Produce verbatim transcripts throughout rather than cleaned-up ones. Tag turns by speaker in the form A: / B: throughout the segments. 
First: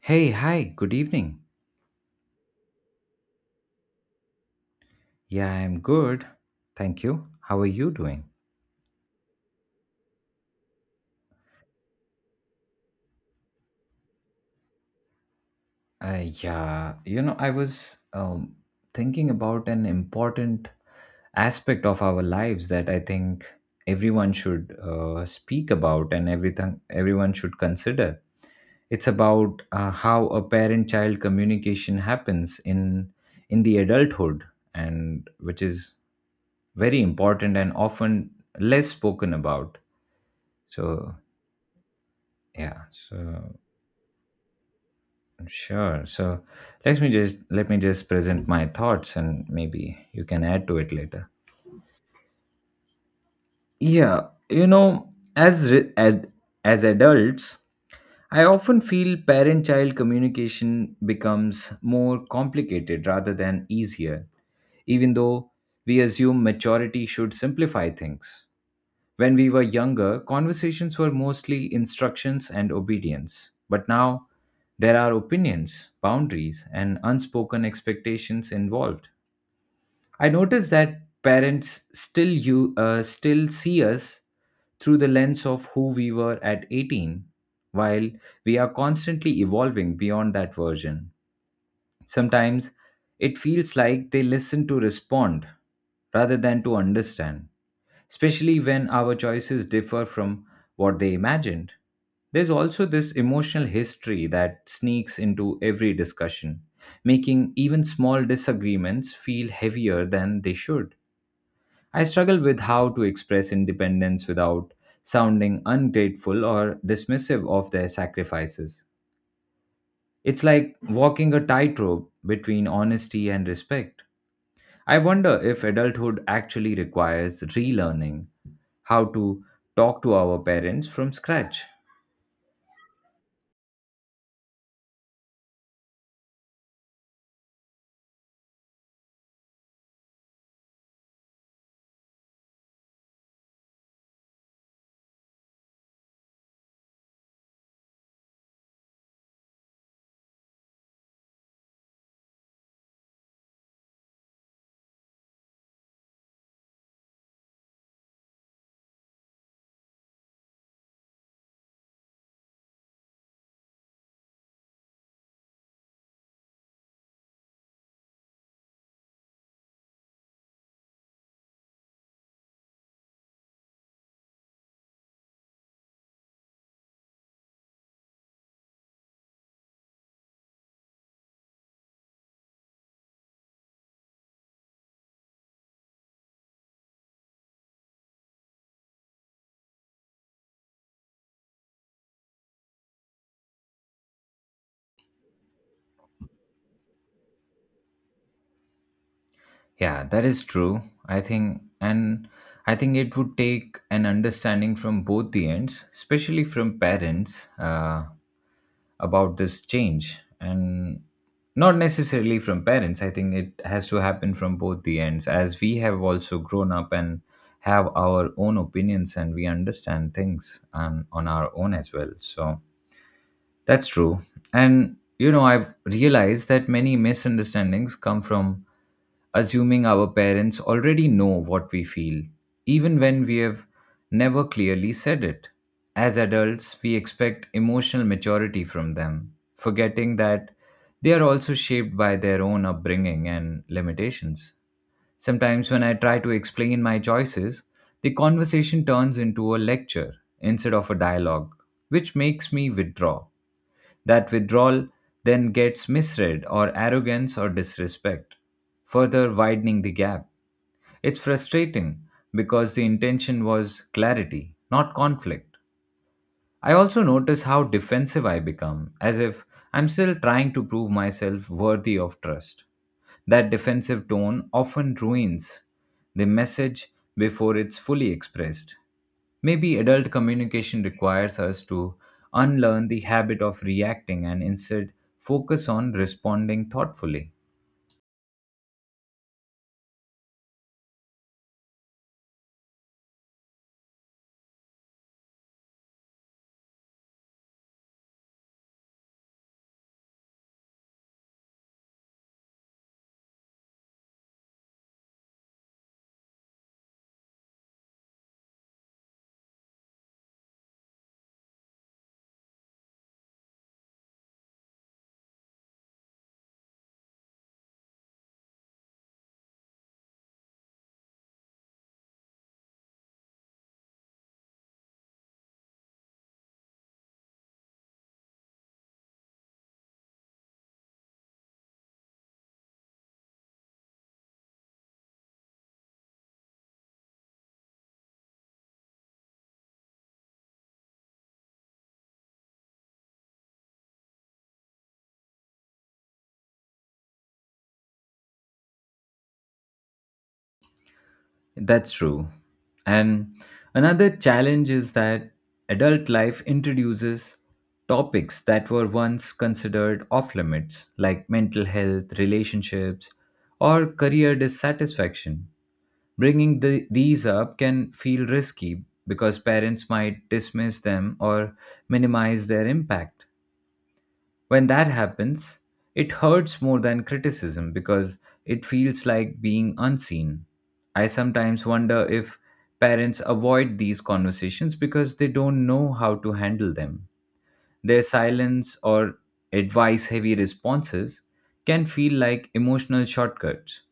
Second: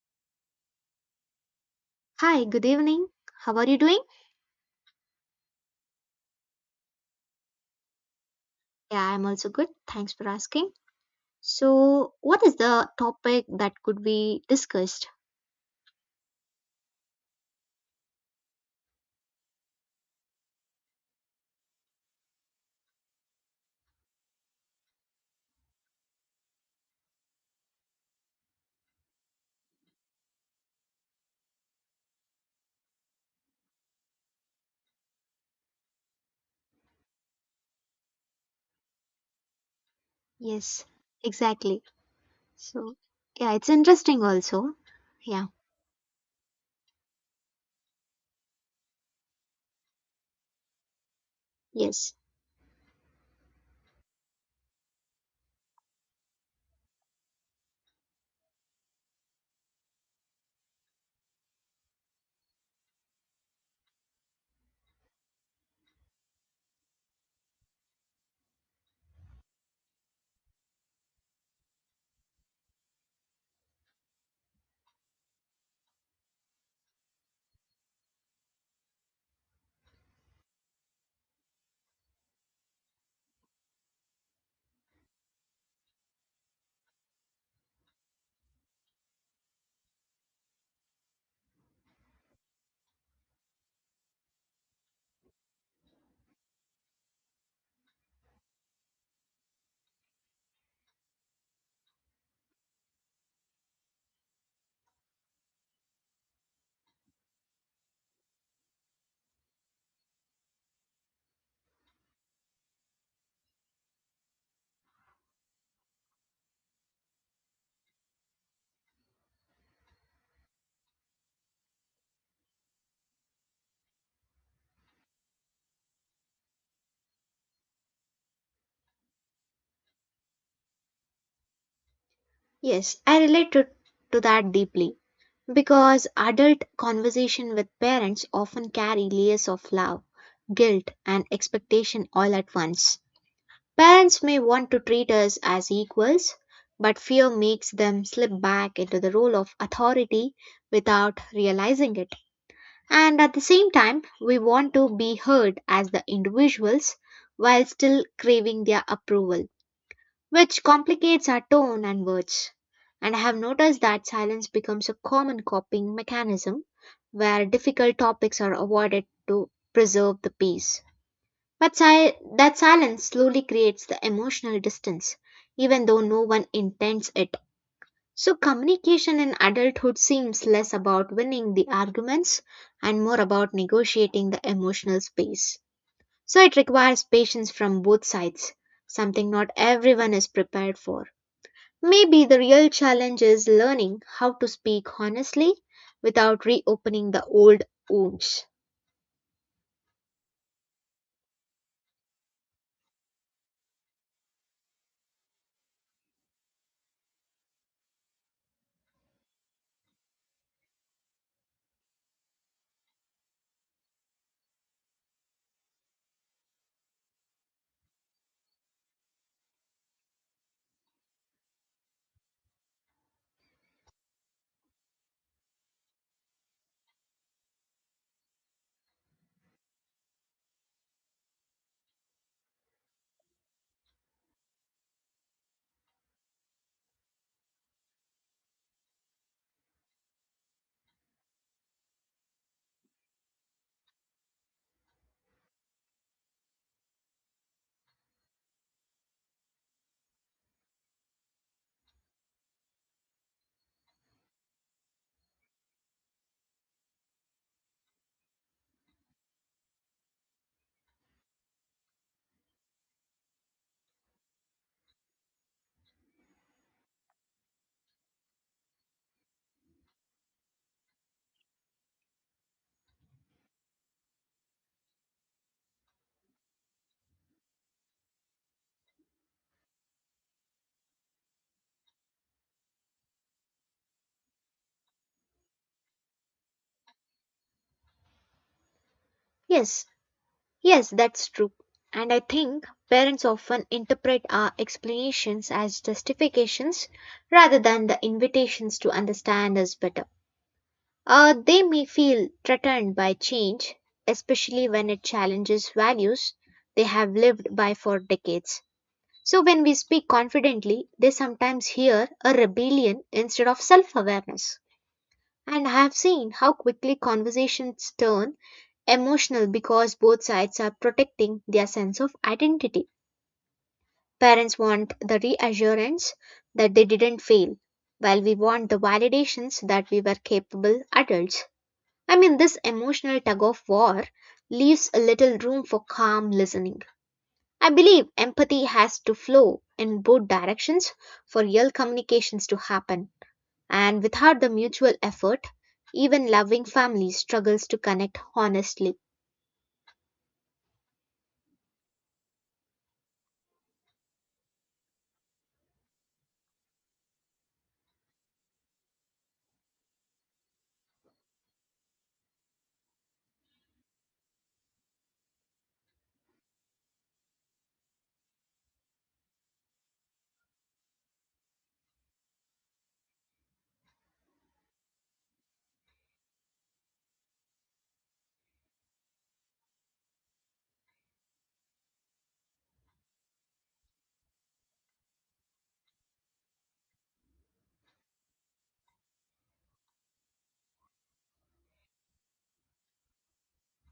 A: Hey, hi, good evening.
B: Hi, good evening. How are you doing?
A: Yeah, I'm good. Thank you. How are you doing?
B: Yeah, I'm also good. Thanks for asking. So, what is the topic that could be discussed?
A: Uh, yeah, you know, I was um, thinking about an important aspect of our lives that I think everyone should uh, speak about and everything everyone should consider. It's about uh, how a parent-child communication happens in in the adulthood, and which is very important and often less spoken about.
B: Yes,
A: So
B: exactly.
A: yeah,
B: So, yeah,
A: so
B: it's interesting also. Yeah,
A: sure. So let me just let me just present my thoughts, and maybe you can add to it later.
B: yes.
A: Yeah, you know, as re- as as adults, I often feel parent-child communication becomes more complicated rather than easier, even though we assume maturity should simplify things. When we were younger, conversations were mostly instructions and obedience. But now, there are opinions, boundaries, and unspoken expectations involved. I notice that parents still you uh, still see us through the lens of who we were at eighteen while we are constantly evolving beyond that version. Sometimes it feels like they listen to respond rather than to understand, especially when our choices differ from what they imagined. There's also this emotional history that sneaks into every discussion, making even small disagreements feel heavier than they should. I struggle with how to express independence without sounding ungrateful or dismissive of their sacrifices. It's like walking a tightrope between honesty and respect. I wonder if adulthood actually requires relearning how to talk to our parents from scratch.
B: Yes, I relate to, to that deeply because adult conversation with parents often carry layers of love, guilt, and expectation all at once. Parents may want to treat us as equals, but fear makes them slip back into the role of authority without realizing it. And at the same time, we want to be heard as the individuals while still craving their approval, which complicates our tone and words. And I have noticed that silence becomes a common coping mechanism where difficult topics are avoided to preserve the peace. But si- that silence slowly creates the emotional distance, even though no one intends it. So, communication in adulthood seems less about winning the arguments and more about negotiating the emotional space. So, it requires patience from both sides, something not everyone is prepared for. Maybe the real challenge is learning how to speak honestly without reopening the old wounds.
A: Yeah, that is true. I think, and I think it would take an understanding from both the ends, especially from parents, uh, about this change. And not necessarily from parents, I think it has to happen from both the ends, as we have also grown up and have our own opinions and we understand things on, on our own as well. So, that's true. And, you know, I've realized that many misunderstandings come from assuming our parents already know what we feel, even when we have never clearly said it. As adults, we expect emotional maturity from them, forgetting that they are also shaped by their own upbringing and limitations. Sometimes, when I try to explain my choices, the conversation turns into a lecture instead of a dialogue, which makes me withdraw. That withdrawal then gets misread or arrogance or disrespect, further widening the gap. It's frustrating because the intention was clarity, not conflict. I also notice how defensive I become, as if I'm still trying to prove myself worthy of trust. That defensive tone often ruins the message before it's fully expressed. Maybe adult communication requires us to unlearn the habit of reacting and instead focus on responding thoughtfully.
B: Yes, yes, that's true. And I think parents often interpret our explanations as justifications rather than the invitations to understand us better. Uh, they may feel threatened by change, especially when it challenges values they have lived by for decades. So, when we speak confidently, they sometimes hear a rebellion instead of self awareness. And I have seen how quickly conversations turn emotional because both sides are protecting their sense of identity. Parents want the reassurance that they didn't fail, while we want the validations that we were capable adults. I mean, this emotional tug of war leaves a little room for calm listening. I believe empathy has to flow in both directions for real communications to happen. And without the mutual effort, even loving family struggles to connect honestly.
A: That's true. And another challenge is that adult life introduces topics that were once considered off limits, like mental health, relationships, or career dissatisfaction. Bringing the, these up can feel risky because parents might dismiss them or minimize their impact. When that happens, it hurts more than criticism because it feels like being unseen. I sometimes wonder if parents avoid these conversations because they don't know how to handle them. Their silence or advice heavy responses can feel like emotional shortcuts.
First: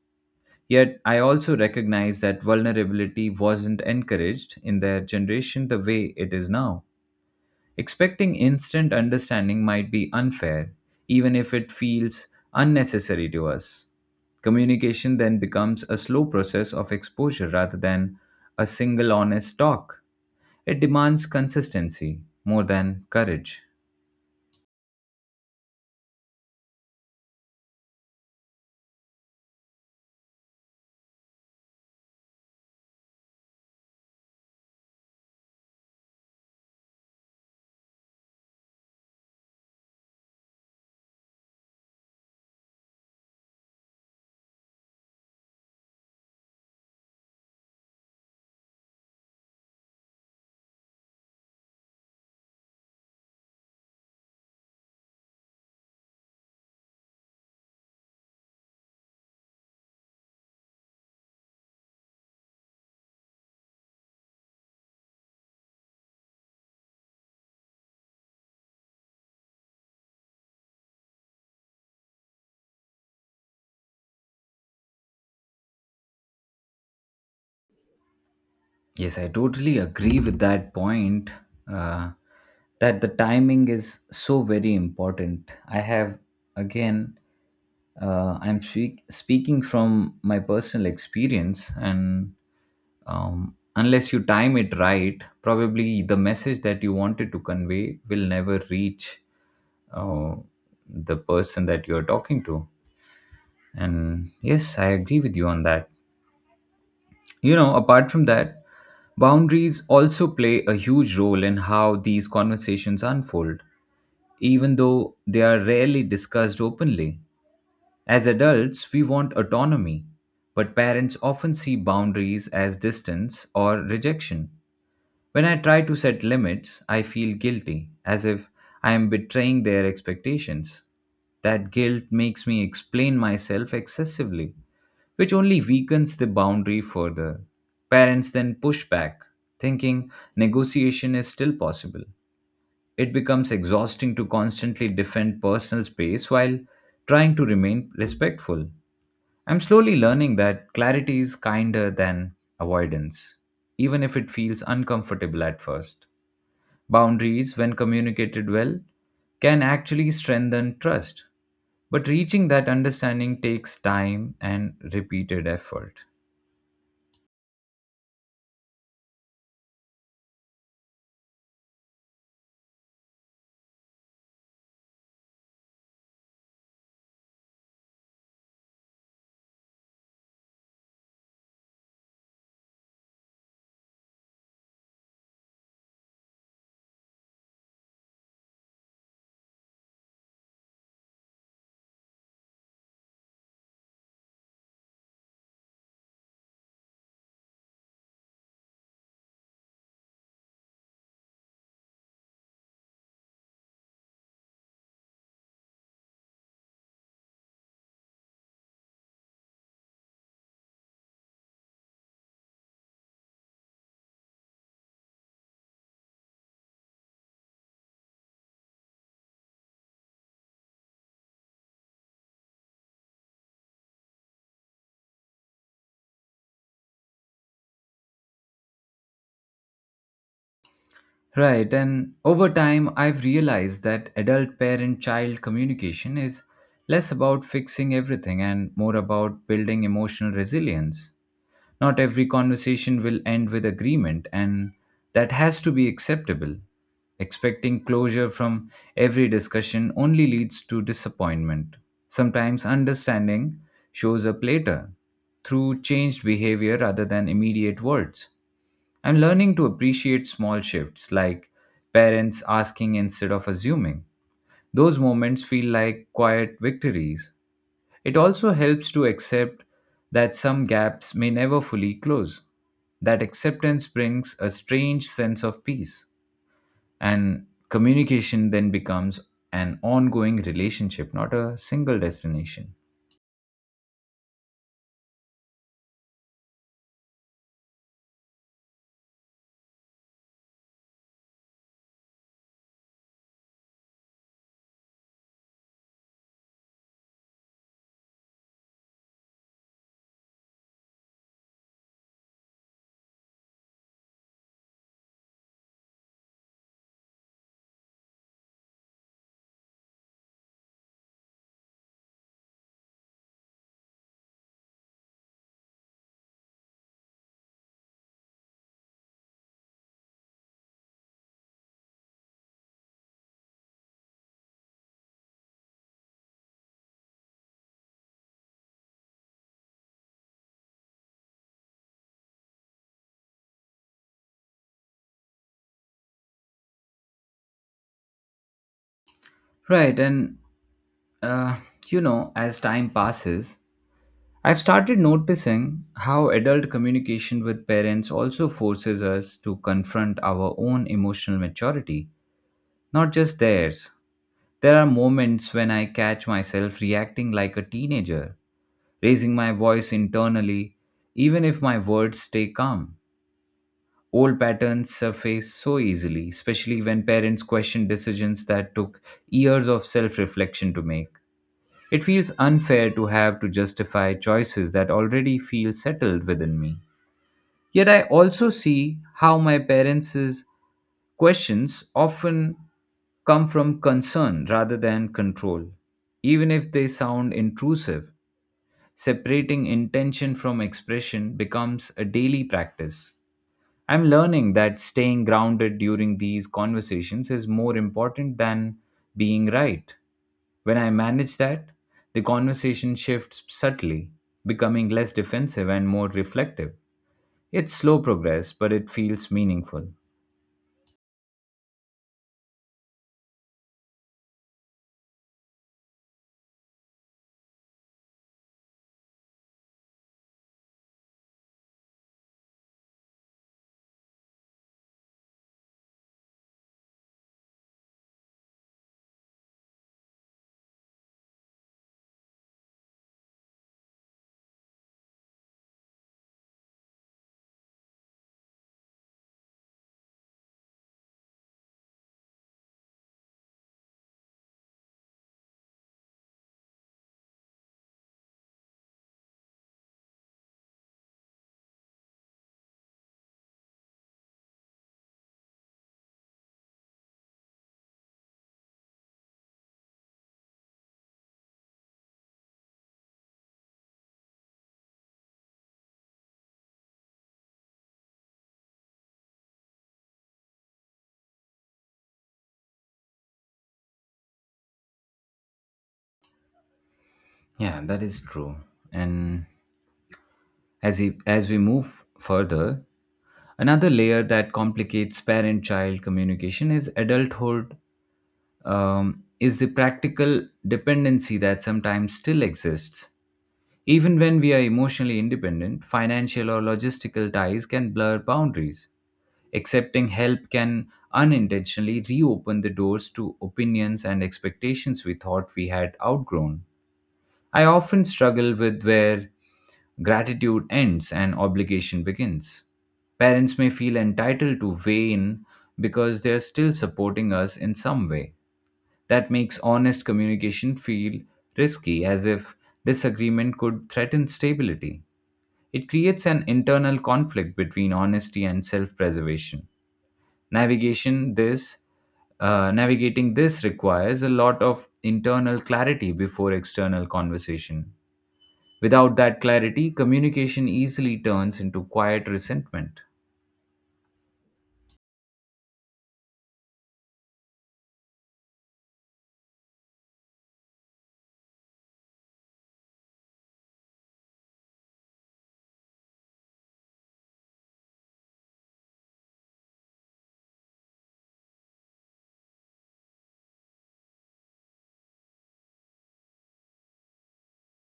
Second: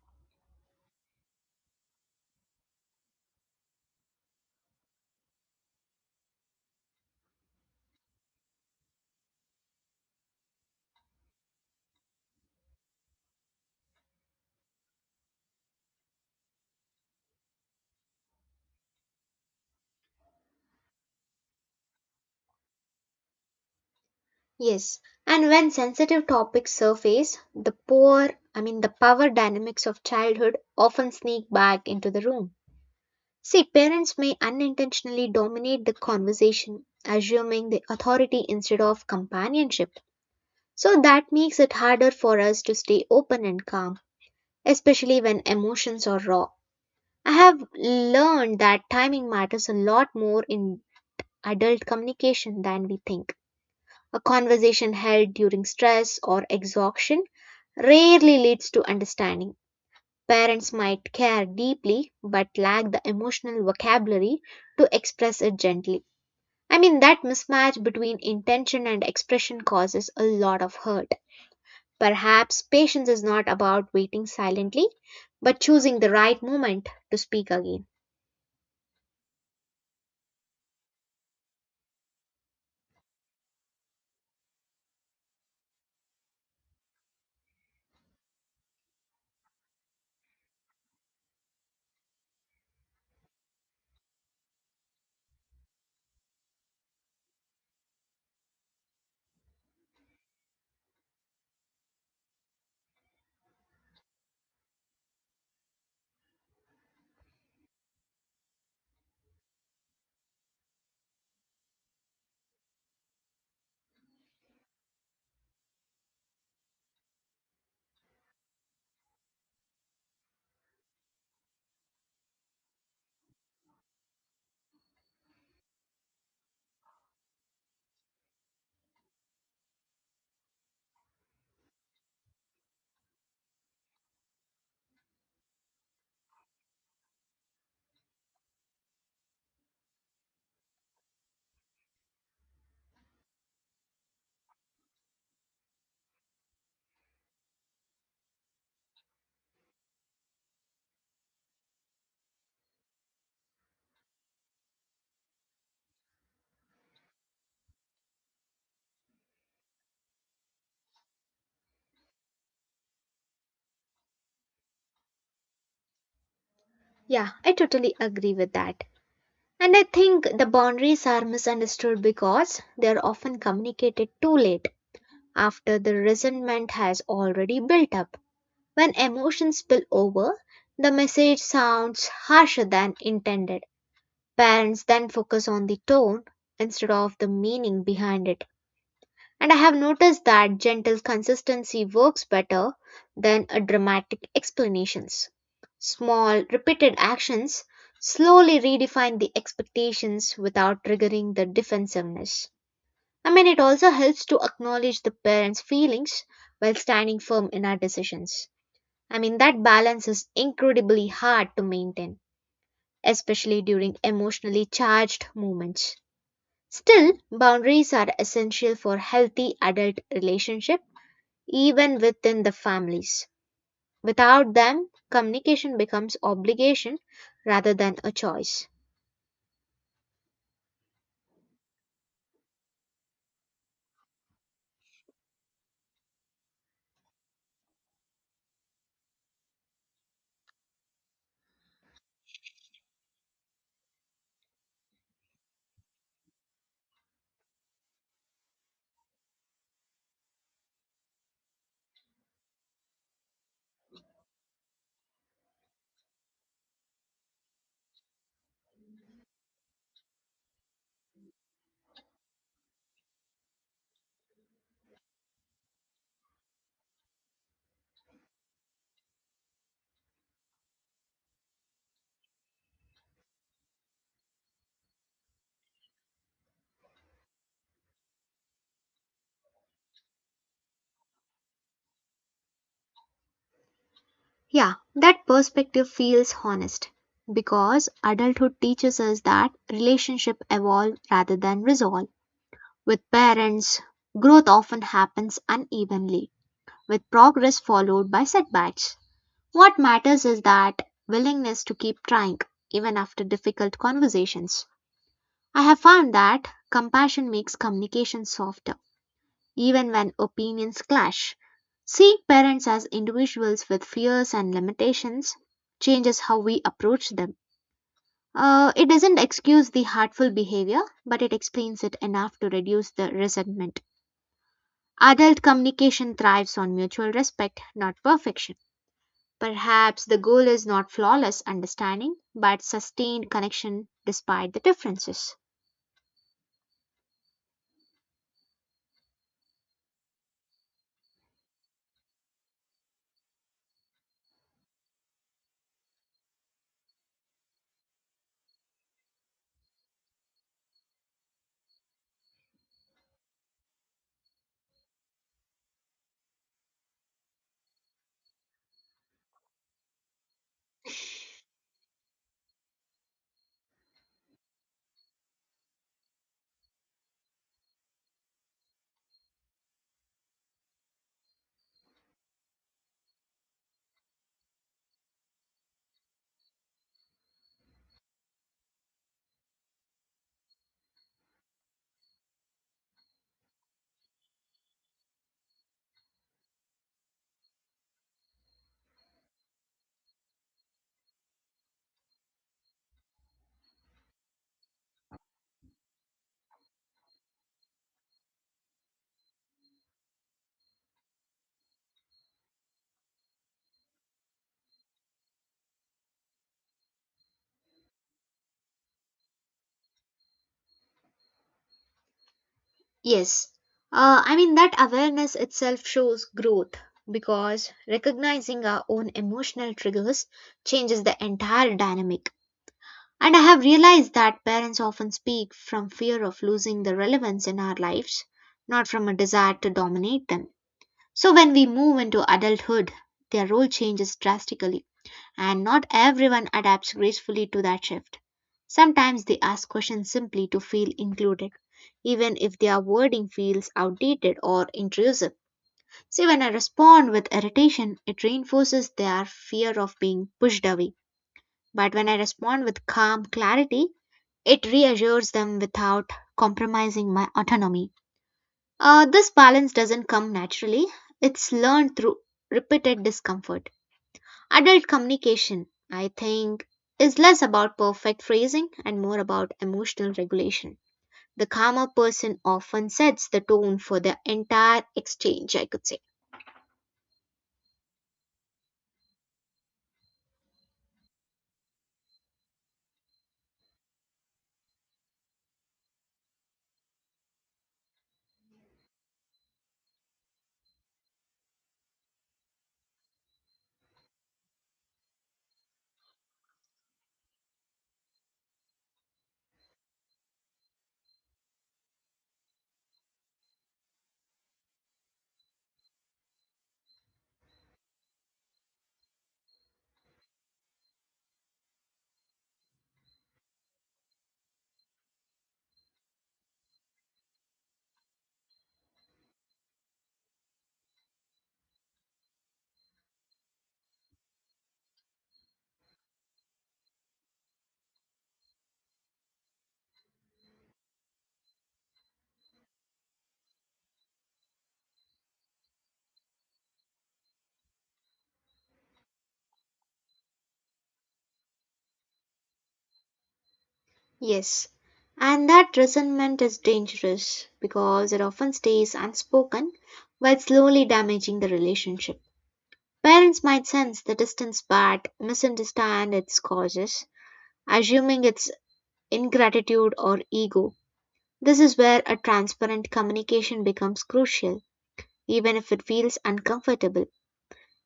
A: Yet, I also recognize that vulnerability wasn't encouraged in their generation the way it is now. Expecting instant understanding might be unfair, even if it feels unnecessary to us. Communication then becomes a slow process of exposure rather than a single honest talk. It demands consistency more than courage.
B: Yes. And when sensitive topics surface, the poor, I mean, the power dynamics of childhood often sneak back into the room. See, parents may unintentionally dominate the conversation, assuming the authority instead of companionship. So that makes it harder for us to stay open and calm, especially when emotions are raw. I have learned that timing matters a lot more in adult communication than we think. A conversation held during stress or exhaustion rarely leads to understanding. Parents might care deeply but lack the emotional vocabulary to express it gently. I mean, that mismatch between intention and expression causes a lot of hurt. Perhaps patience is not about waiting silently, but choosing the right moment to speak again.
A: Yes, I totally agree with that point. Uh, that the timing is so very important. I have again, uh, I'm speak- speaking from my personal experience, and um, unless you time it right, probably the message that you wanted to convey will never reach uh, the person that you're talking to. And yes, I agree with you on that. You know, apart from that, boundaries also play a huge role in how these conversations unfold, even though they are rarely discussed openly. As adults, we want autonomy, but parents often see boundaries as distance or rejection. When I try to set limits, I feel guilty, as if I am betraying their expectations. That guilt makes me explain myself excessively, which only weakens the boundary further. Parents then push back, thinking negotiation is still possible. It becomes exhausting to constantly defend personal space while trying to remain respectful. I'm slowly learning that clarity is kinder than avoidance, even if it feels uncomfortable at first. Boundaries, when communicated well, can actually strengthen trust. But reaching that understanding takes time and repeated effort.
B: Yeah, I totally agree with that. And I think the boundaries are misunderstood because they are often communicated too late, after the resentment has already built up. When emotions spill over, the message sounds harsher than intended. Parents then focus on the tone instead of the meaning behind it. And I have noticed that gentle consistency works better than a dramatic explanations. Small, repeated actions slowly redefine the expectations without triggering the defensiveness. I mean, it also helps to acknowledge the parents' feelings while standing firm in our decisions. I mean, that balance is incredibly hard to maintain, especially during emotionally charged moments. Still, boundaries are essential for healthy adult relationships even within the families. Without them, communication becomes obligation rather than a choice.
A: Right. And over time, I've realized that adult parent child communication is less about fixing everything and more about building emotional resilience. Not every conversation will end with agreement, and that has to be acceptable. Expecting closure from every discussion only leads to disappointment. Sometimes understanding shows up later through changed behavior rather than immediate words, and learning to appreciate small shifts like parents asking instead of assuming. Those moments feel like quiet victories. It also helps to accept that some gaps may never fully close. That acceptance brings a strange sense of peace, and communication then becomes an ongoing relationship, not a single destination.
B: Yeah, that perspective feels honest because adulthood teaches us that relationships evolve rather than resolve. With parents, growth often happens unevenly, with progress followed by setbacks. What matters is that willingness to keep trying, even after difficult conversations. I have found that compassion makes communication softer even when opinions clash. Seeing parents as individuals with fears and limitations changes how we approach them. Uh, it doesn't excuse the hurtful behavior, but it explains it enough to reduce the resentment. Adult communication thrives on mutual respect, not perfection. Perhaps the goal is not flawless understanding, but sustained connection despite the differences.
A: Right, and uh, you know, as time passes, I've started noticing how adult communication with parents also forces us to confront our own emotional maturity, not just theirs. There are moments when I catch myself reacting like a teenager, raising my voice internally, even if my words stay calm. Old patterns surface so easily, especially when parents question decisions that took years of self reflection to make. It feels unfair to have to justify choices that already feel settled within me. Yet I also see how my parents' questions often come from concern rather than control, even if they sound intrusive. Separating intention from expression becomes a daily practice. I'm learning that staying grounded during these conversations is more important than being right. When I manage that, the conversation shifts subtly, becoming less defensive and more reflective. It's slow progress, but it feels meaningful.
B: Yes. Uh, I mean, that awareness itself shows growth because recognizing our own emotional triggers changes the entire dynamic. And I have realized that parents often speak from fear of losing the relevance in our lives, not from a desire to dominate them. So when we move into adulthood, their role changes drastically and not everyone adapts gracefully to that shift. Sometimes they ask questions simply to feel included, even if their wording feels outdated or intrusive. See, when I respond with irritation, it reinforces their fear of being pushed away. But when I respond with calm clarity, it reassures them without compromising my autonomy. Uh, this balance doesn't come naturally, it's learned through repeated discomfort. Adult communication, I think, is less about perfect phrasing and more about emotional regulation. The calmer person often sets the tone for the entire exchange, I could say.
A: Yeah, that is true. And as we, as we move further, another layer that complicates parent-child communication is adulthood, um, is the practical dependency that sometimes still exists. Even when we are emotionally independent, financial or logistical ties can blur boundaries. Accepting help can unintentionally reopen the doors to opinions and expectations we thought we had outgrown. I often struggle with where gratitude ends and obligation begins. Parents may feel entitled to weigh in because they are still supporting us in some way. That makes honest communication feel risky, as if disagreement could threaten stability. It creates an internal conflict between honesty and self preservation. Navigation this uh, Navigating this requires a lot of internal clarity before external conversation. Without that clarity, communication easily turns into quiet resentment.
B: Yes, and that resentment is dangerous because it often stays unspoken while slowly damaging the relationship. Parents might sense the distance but misunderstand its causes, assuming it's ingratitude or ego. This is where a transparent communication becomes crucial, even if it feels uncomfortable.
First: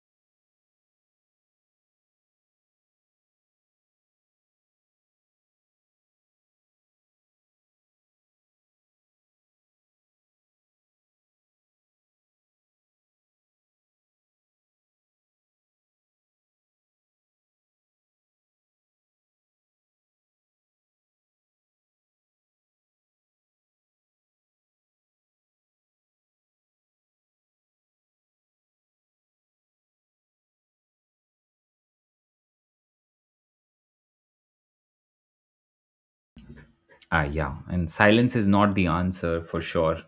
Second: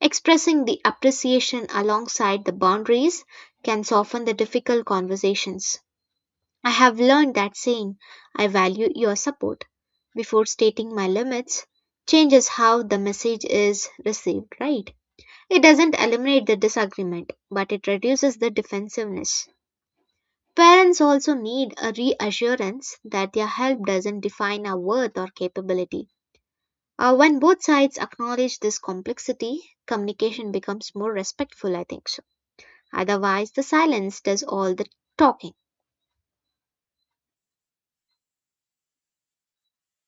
B: Expressing the appreciation alongside the boundaries can soften the difficult conversations. I have learned that saying, "I value your support," before stating my limits, changes how the message is received, right? It doesn't eliminate the disagreement, but it reduces the defensiveness. Parents also need a reassurance that their help doesn't define our worth or capability. Uh, when both sides acknowledge this complexity, communication becomes more respectful, I think so. Otherwise, the silence does all the talking.
A: Ah, yeah, and silence is not the answer for sure.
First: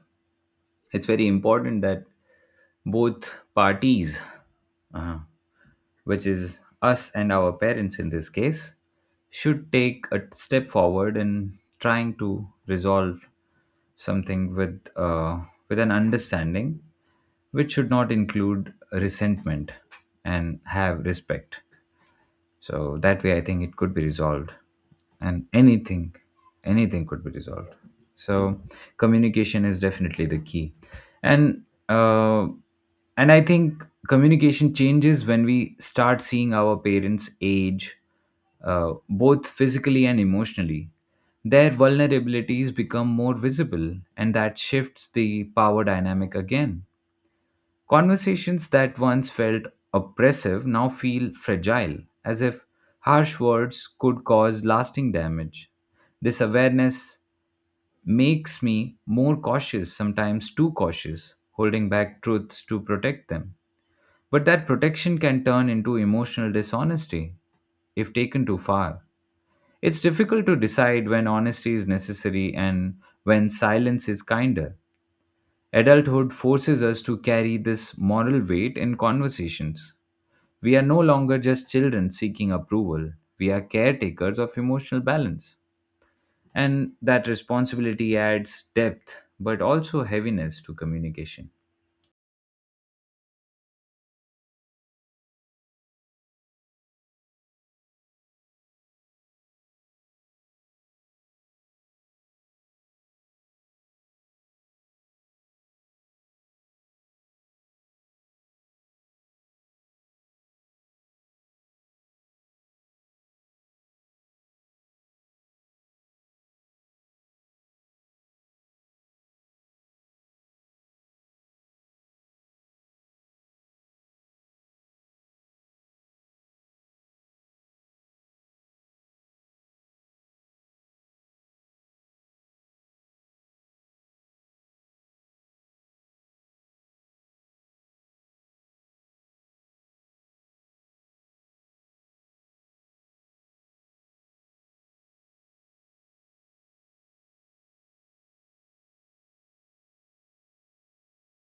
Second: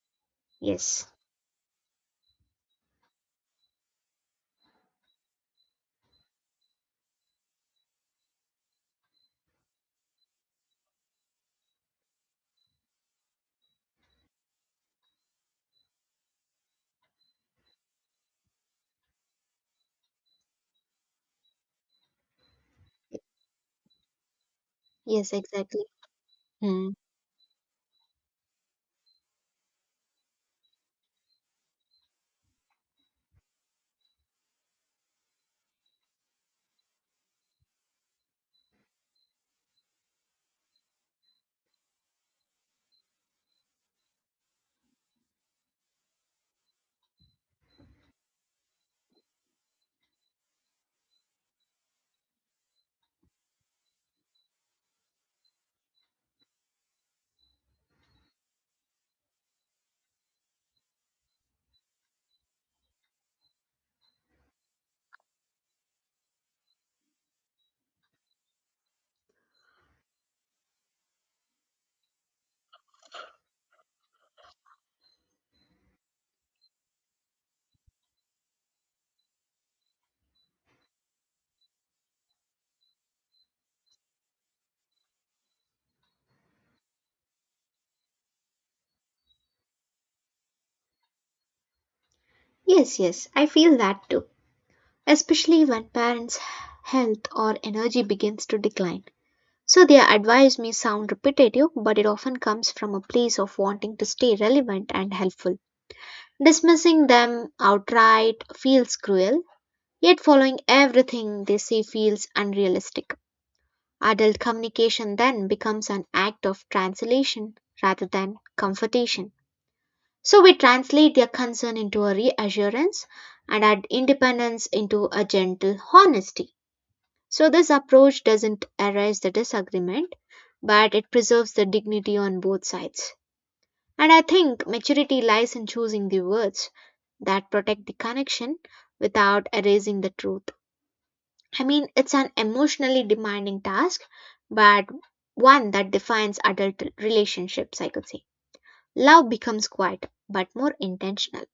B: Yes.
A: It's very important that both parties, uh, which is us and our parents in this case, should take a step forward in trying to resolve something with uh, with an understanding, which should not include resentment and have respect. So that way, I think it could be resolved,
B: Yes,
A: and
B: exactly.
A: anything,
B: Hmm.
A: anything could be resolved. So communication is definitely the key, and uh, and I think communication changes when we start seeing our parents age, uh, both physically and emotionally. Their vulnerabilities become more visible, and that shifts the power dynamic again. Conversations that once felt oppressive now feel fragile, as if harsh words could cause lasting damage. This awareness makes me more cautious, sometimes too cautious, holding back truths to protect them. But that protection can turn into emotional dishonesty if taken too far. It's difficult to decide when honesty is necessary and when silence is kinder. Adulthood forces us to carry this moral weight in conversations. We are no longer just children seeking approval, we are caretakers of emotional balance. And that responsibility adds depth but also heaviness to communication.
B: Yes, yes, I feel that too. Especially when parents' health or energy begins to decline. So their advice may sound repetitive, but it often comes from a place of wanting to stay relevant and helpful. Dismissing them outright feels cruel, yet following everything they say feels unrealistic. Adult communication then becomes an act of translation rather than comfortation. So we translate their concern into a reassurance and our independence into a gentle honesty. So this approach doesn't erase the disagreement, but it preserves the dignity on both sides. And I think maturity lies in choosing the words that protect the connection without erasing the truth. I mean, it's an emotionally demanding task, but one that defines adult relationships, I could say. Love becomes quiet, but more intentional.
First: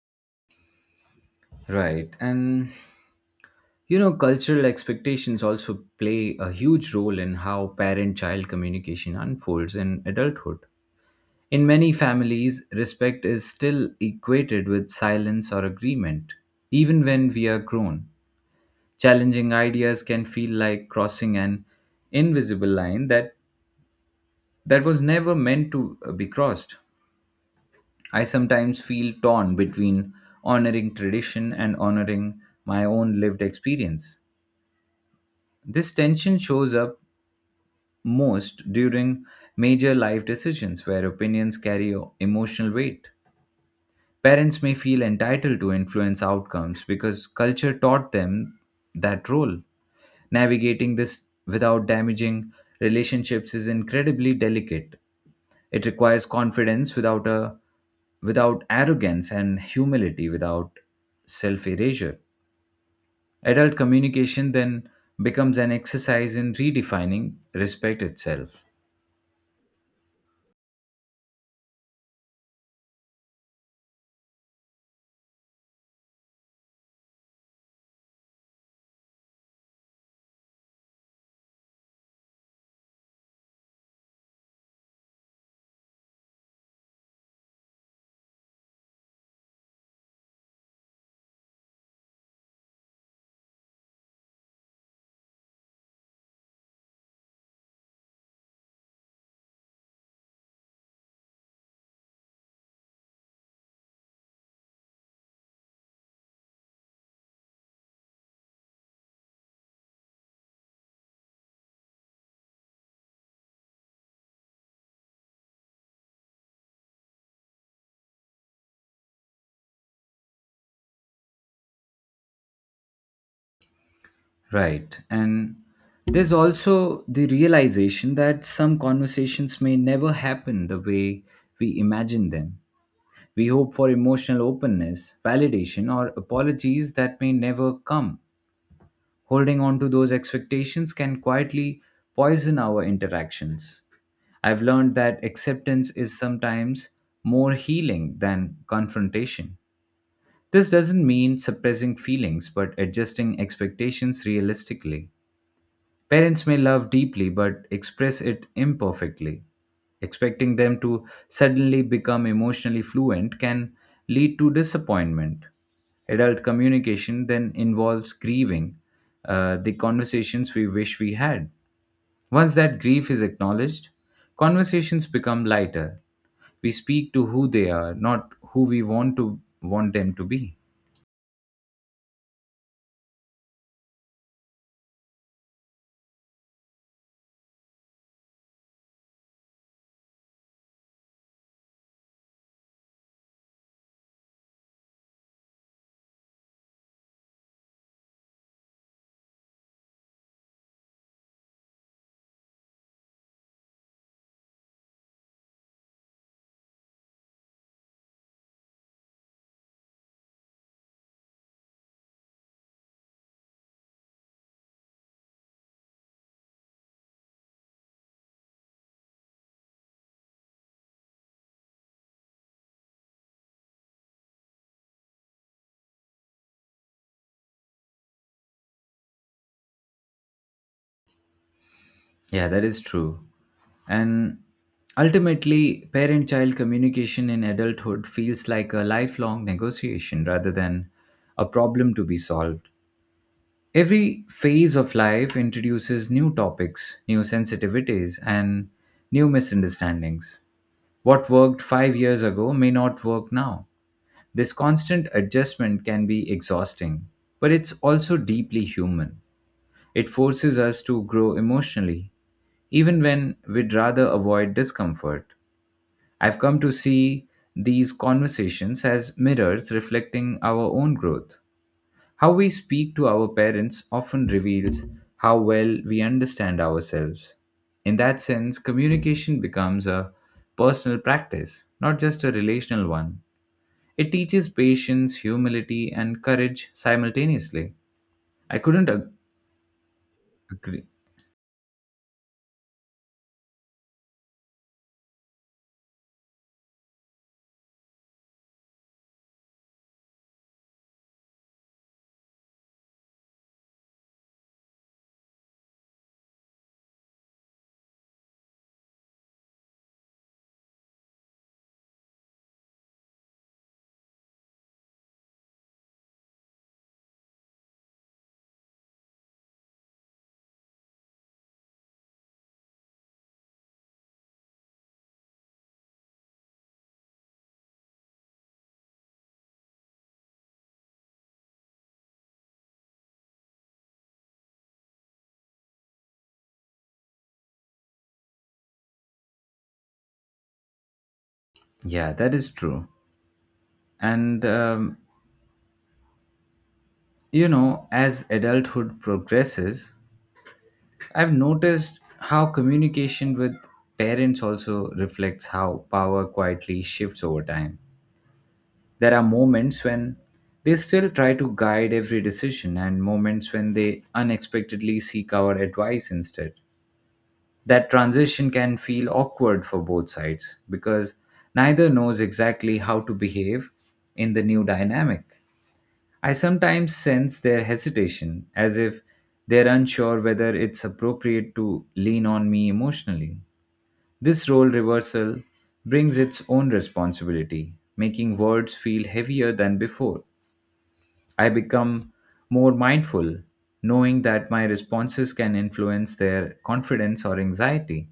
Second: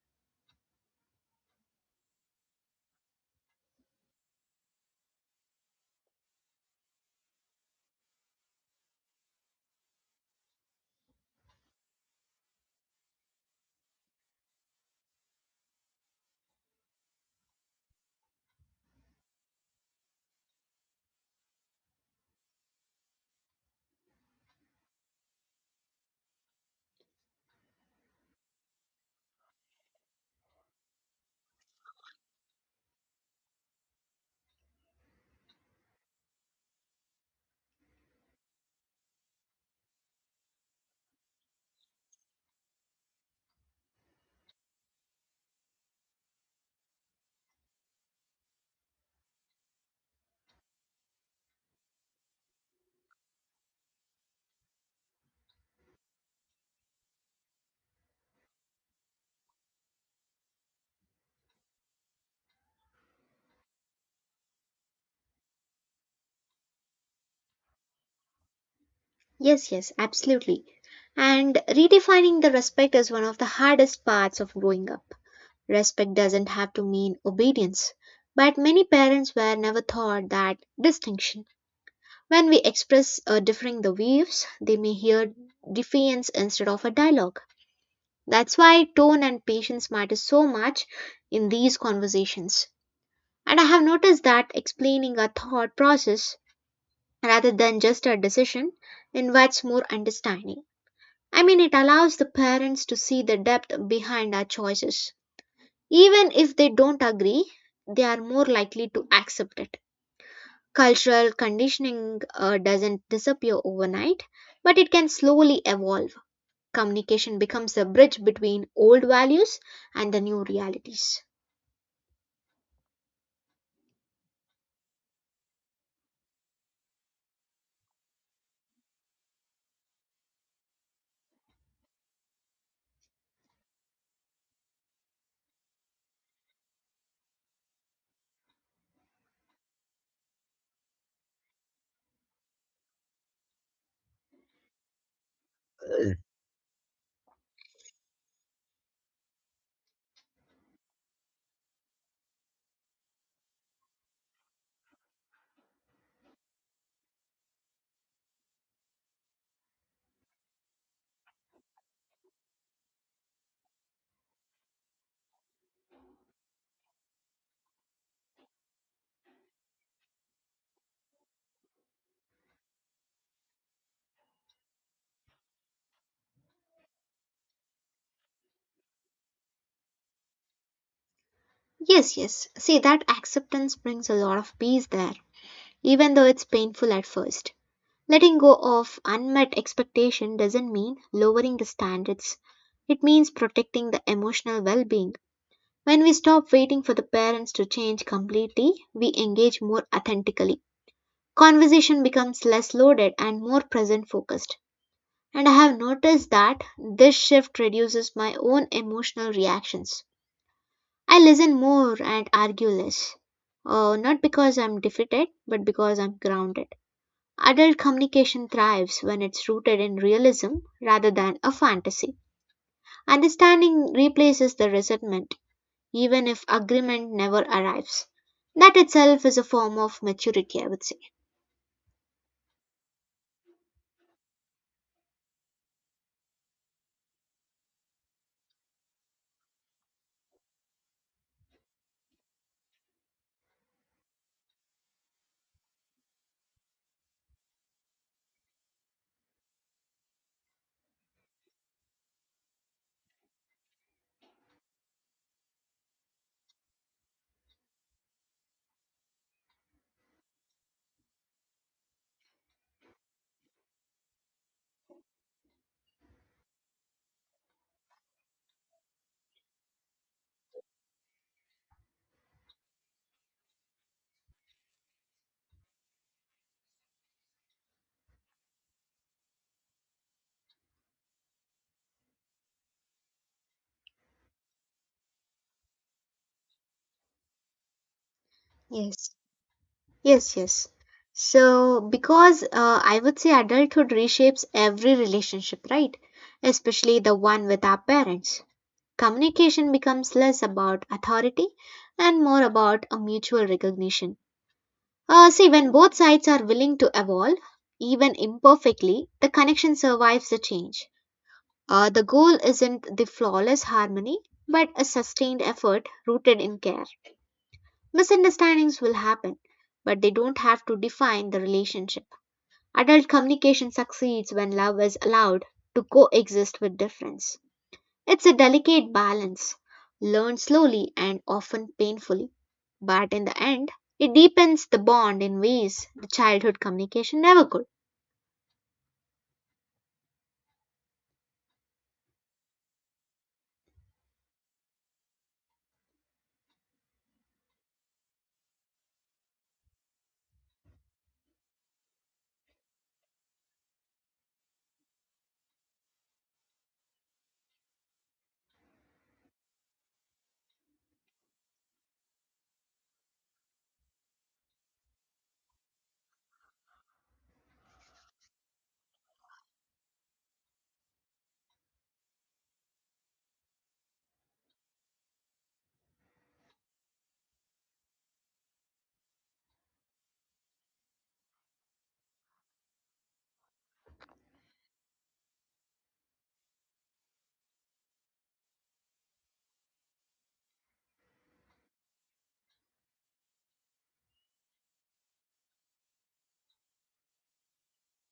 A: Right. And you know, cultural expectations also play a huge role in how parent child communication unfolds in adulthood. In many families, respect is still equated with silence or agreement, even when we are grown. Challenging ideas can feel like crossing an invisible line that, that was never meant to uh, be crossed. I sometimes feel torn between honoring tradition and honoring my own lived experience. This tension shows up most during major life decisions where opinions carry emotional weight. Parents may feel entitled to influence outcomes because culture taught them that role. Navigating this without damaging relationships is incredibly delicate. It requires confidence without a without arrogance and humility without self erasure. Adult communication then becomes an exercise in redefining respect itself.
B: Yes, yes, absolutely. And redefining the respect is one of the hardest parts of growing up. Respect doesn't have to mean obedience, but many parents were never taught that distinction. When we express uh, differing the views, they may hear defiance instead of a dialogue. That's why tone and patience matter so much in these conversations. And I have noticed that explaining a thought process rather than just a decision invites more understanding. I mean, it allows the parents to see the depth behind our choices. Even if they don't agree, they are more likely to accept it. Cultural conditioning uh, doesn't disappear overnight, but it can slowly evolve. Communication becomes a bridge between old values and the new realities.
A: Right. And there's also the realization that some conversations may never happen the way we imagine them. We hope for emotional openness, validation, or apologies that may never come. Holding on to those expectations can quietly poison our interactions. I've learned that acceptance is sometimes more healing than confrontation. This doesn't mean suppressing feelings, but adjusting expectations realistically. Parents may love deeply but express it imperfectly. Expecting them to suddenly become emotionally fluent can lead to disappointment. Adult communication then involves grieving uh, the conversations we wish we had. Once that grief is acknowledged, conversations become lighter. We speak to who they are, not who we want to want them to be.
B: Yes, yes. See, that acceptance brings a lot of peace there, even though it's painful at first. Letting go of unmet expectation doesn't mean lowering the standards. It means protecting the emotional well-being. When we stop waiting for the parents to change completely, we engage more authentically. Conversation becomes less loaded and more present focused. And I have noticed that this shift reduces my own emotional reactions. I listen more and argue less. Uh, not because I'm defeated, but because I'm grounded. Adult communication thrives when it's rooted in realism rather than a fantasy. Understanding replaces the resentment, even if agreement never arrives. That itself is a form of maturity, I would say.
A: Yeah, that is true. And ultimately, parent child communication in adulthood feels like a lifelong negotiation rather than a problem to be solved. Every phase of life introduces new topics, new sensitivities, and new misunderstandings. What worked five years ago may not work now. This constant adjustment can be exhausting, but it's also deeply human. It forces us to grow emotionally even when we'd rather avoid discomfort. I've come to see these conversations as mirrors reflecting our own growth. How we speak to our parents often reveals how well we understand ourselves. In that sense, communication becomes a personal practice, not just a relational one. It teaches patience, humility, and courage simultaneously. I couldn't ag-
B: Yes. Yes, yes.
A: agree.
B: So, because uh, I would say adulthood reshapes every relationship, right? Especially the one with our parents. Communication becomes less about authority and more about a mutual recognition. Uh, see, when both sides are willing to evolve, even imperfectly, the connection survives the change. Uh, the goal isn't the flawless harmony, but a sustained effort rooted in care. Misunderstandings will happen, but they don't have to define the relationship. Adult communication succeeds when love is allowed to coexist with difference. It's a delicate balance, learned slowly and often painfully, but in the end, it deepens the bond in ways the childhood communication never could.
A: Yeah, that is true. And um, you know, as adulthood progresses, I've noticed how communication with parents also reflects how power quietly shifts over time. There are moments when they still try to guide every decision, and moments when they unexpectedly seek our advice instead, that transition can feel awkward for both sides because neither knows exactly how to behave in the new dynamic. I sometimes sense their hesitation as if they're unsure whether it's appropriate to lean on me emotionally. This role reversal brings its own responsibility, making words feel heavier than before. I become more mindful, knowing that my responses can influence their confidence or anxiety.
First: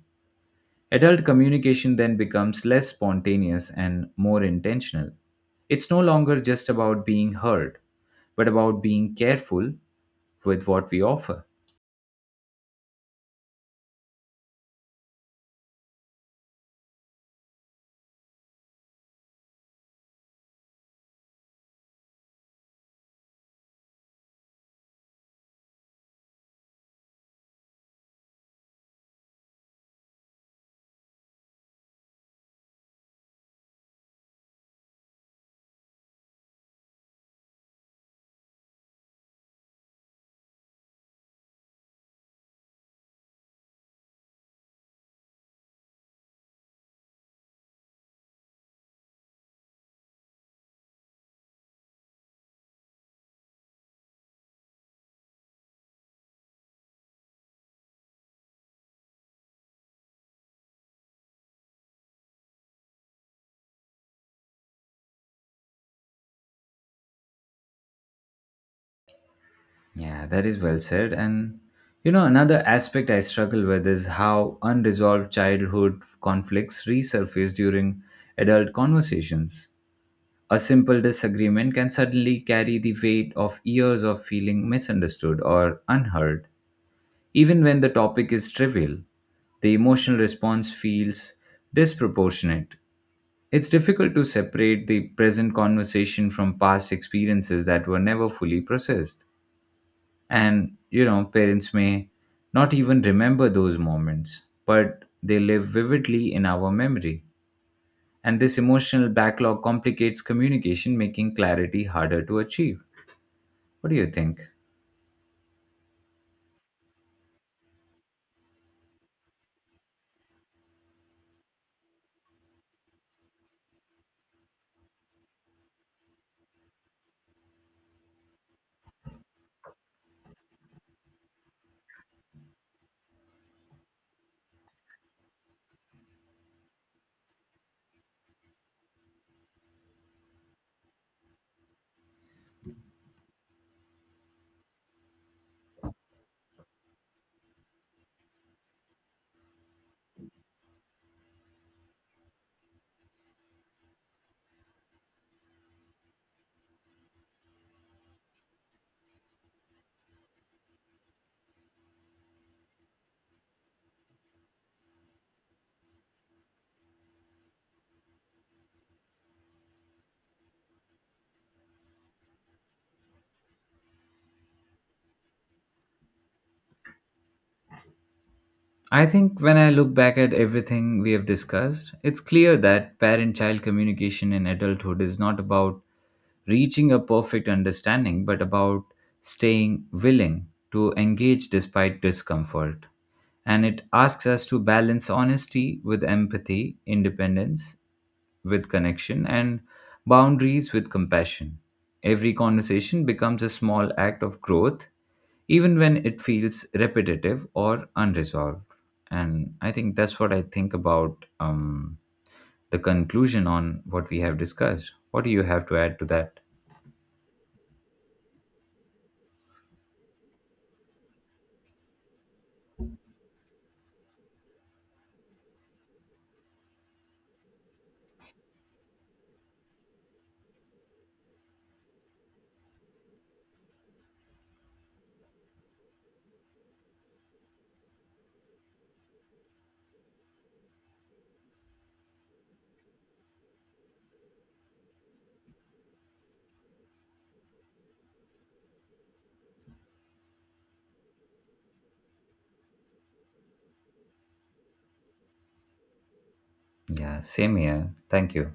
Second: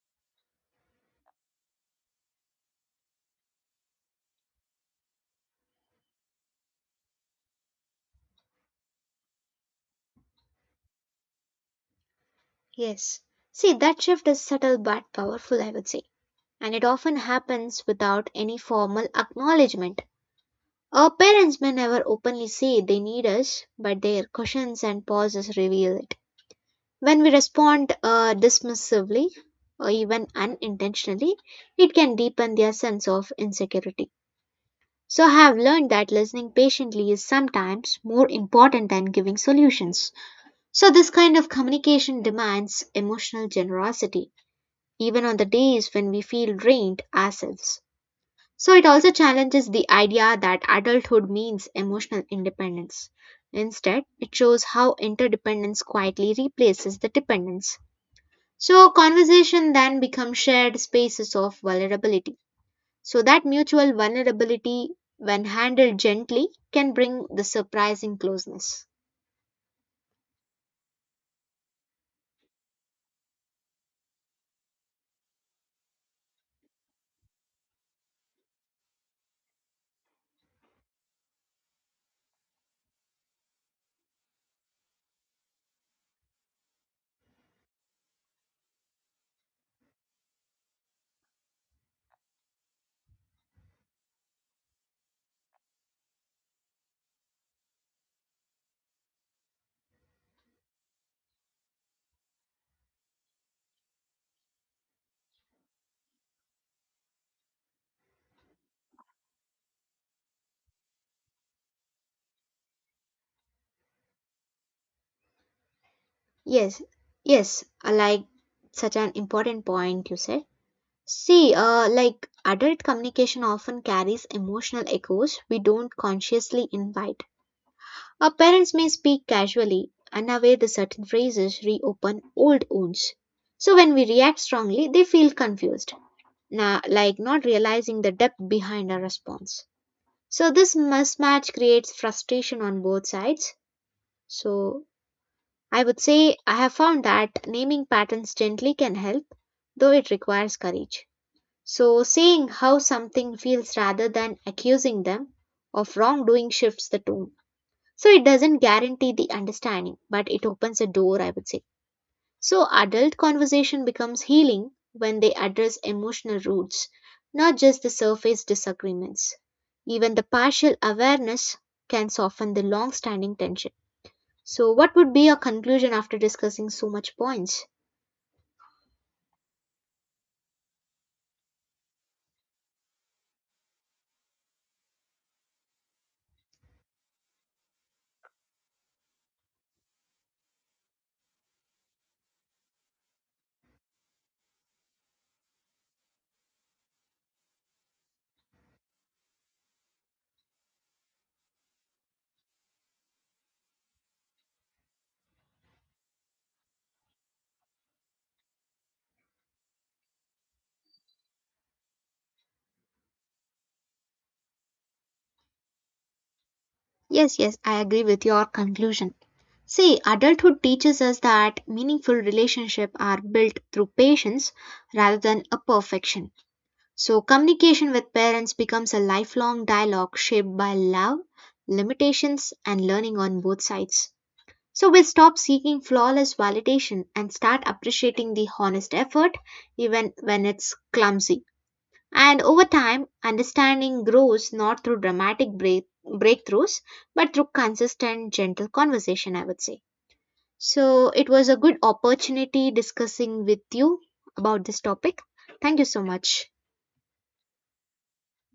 A: Adult communication then becomes less spontaneous and more intentional. It's no longer just about being heard, but about being careful with what we offer.
B: Yes. See, that shift is subtle but powerful, I would say, and it often happens without any formal acknowledgement. Our parents may never openly say they need us, but their questions and pauses reveal it. When we respond uh, dismissively or even unintentionally, it can deepen their sense of insecurity. So, I have learned that listening patiently is sometimes more important than giving solutions. So, this kind of communication demands emotional generosity, even on the days when we feel drained ourselves. So, it also challenges the idea that adulthood means emotional independence. Instead, it shows how interdependence quietly replaces the dependence. So, conversation then become shared spaces of vulnerability. So, that mutual vulnerability, when handled gently, can bring the surprising closeness.
A: Yeah, that is well said. And you know, another aspect I struggle with is how unresolved childhood conflicts resurface during adult conversations. A simple disagreement can suddenly carry the weight of years of feeling misunderstood or unheard. Even when the topic is trivial, the emotional response feels disproportionate. It's difficult to separate the present conversation from past experiences that were never fully processed. And, you know, parents may not even remember those moments, but they live vividly in our memory. And this emotional backlog complicates communication, making clarity harder to achieve. What do you think?
B: Yes, yes, I like such an important point you said. See, uh, like adult communication often carries emotional echoes we don't consciously invite. Our parents may speak casually, unaware the certain phrases reopen old wounds. So, when we react strongly, they feel confused na- like not realizing the depth behind our response. So this mismatch creates frustration on both sides. So I would say I have found that naming patterns gently can help, though it requires courage. So saying how something feels rather than accusing them of wrongdoing shifts the tone. So it doesn't guarantee the understanding, but it opens a door, I would say. So, adult conversation becomes healing when they address emotional roots, not just the surface disagreements. Even the partial awareness can soften the long standing tension. So, what would be your conclusion after discussing so much points?
A: I think when I look back at everything we have discussed, it's clear that parent child communication in adulthood is not about reaching a perfect understanding, but about staying willing to engage despite discomfort. And it asks us to balance honesty with empathy, independence with connection, and boundaries with compassion. Every conversation becomes a small act of growth even when it feels repetitive or unresolved. And I think that's what I think about, um, the conclusion on what we have discussed. What do you have to add to that?
B: Yes, yes, I agree with your conclusion. See, adulthood teaches us that meaningful relationships are built through patience rather than a perfection. So, communication with parents becomes a lifelong dialogue shaped by love, limitations, and learning on both sides. So, we'll stop seeking flawless validation and start appreciating the honest effort, even when it's clumsy. And over time, understanding grows not through dramatic break- breakthroughs, but through consistent, gentle conversation, I would say. So, it was a good opportunity discussing with you about this topic. Thank you so much.
A: Yeah, same here. Thank you.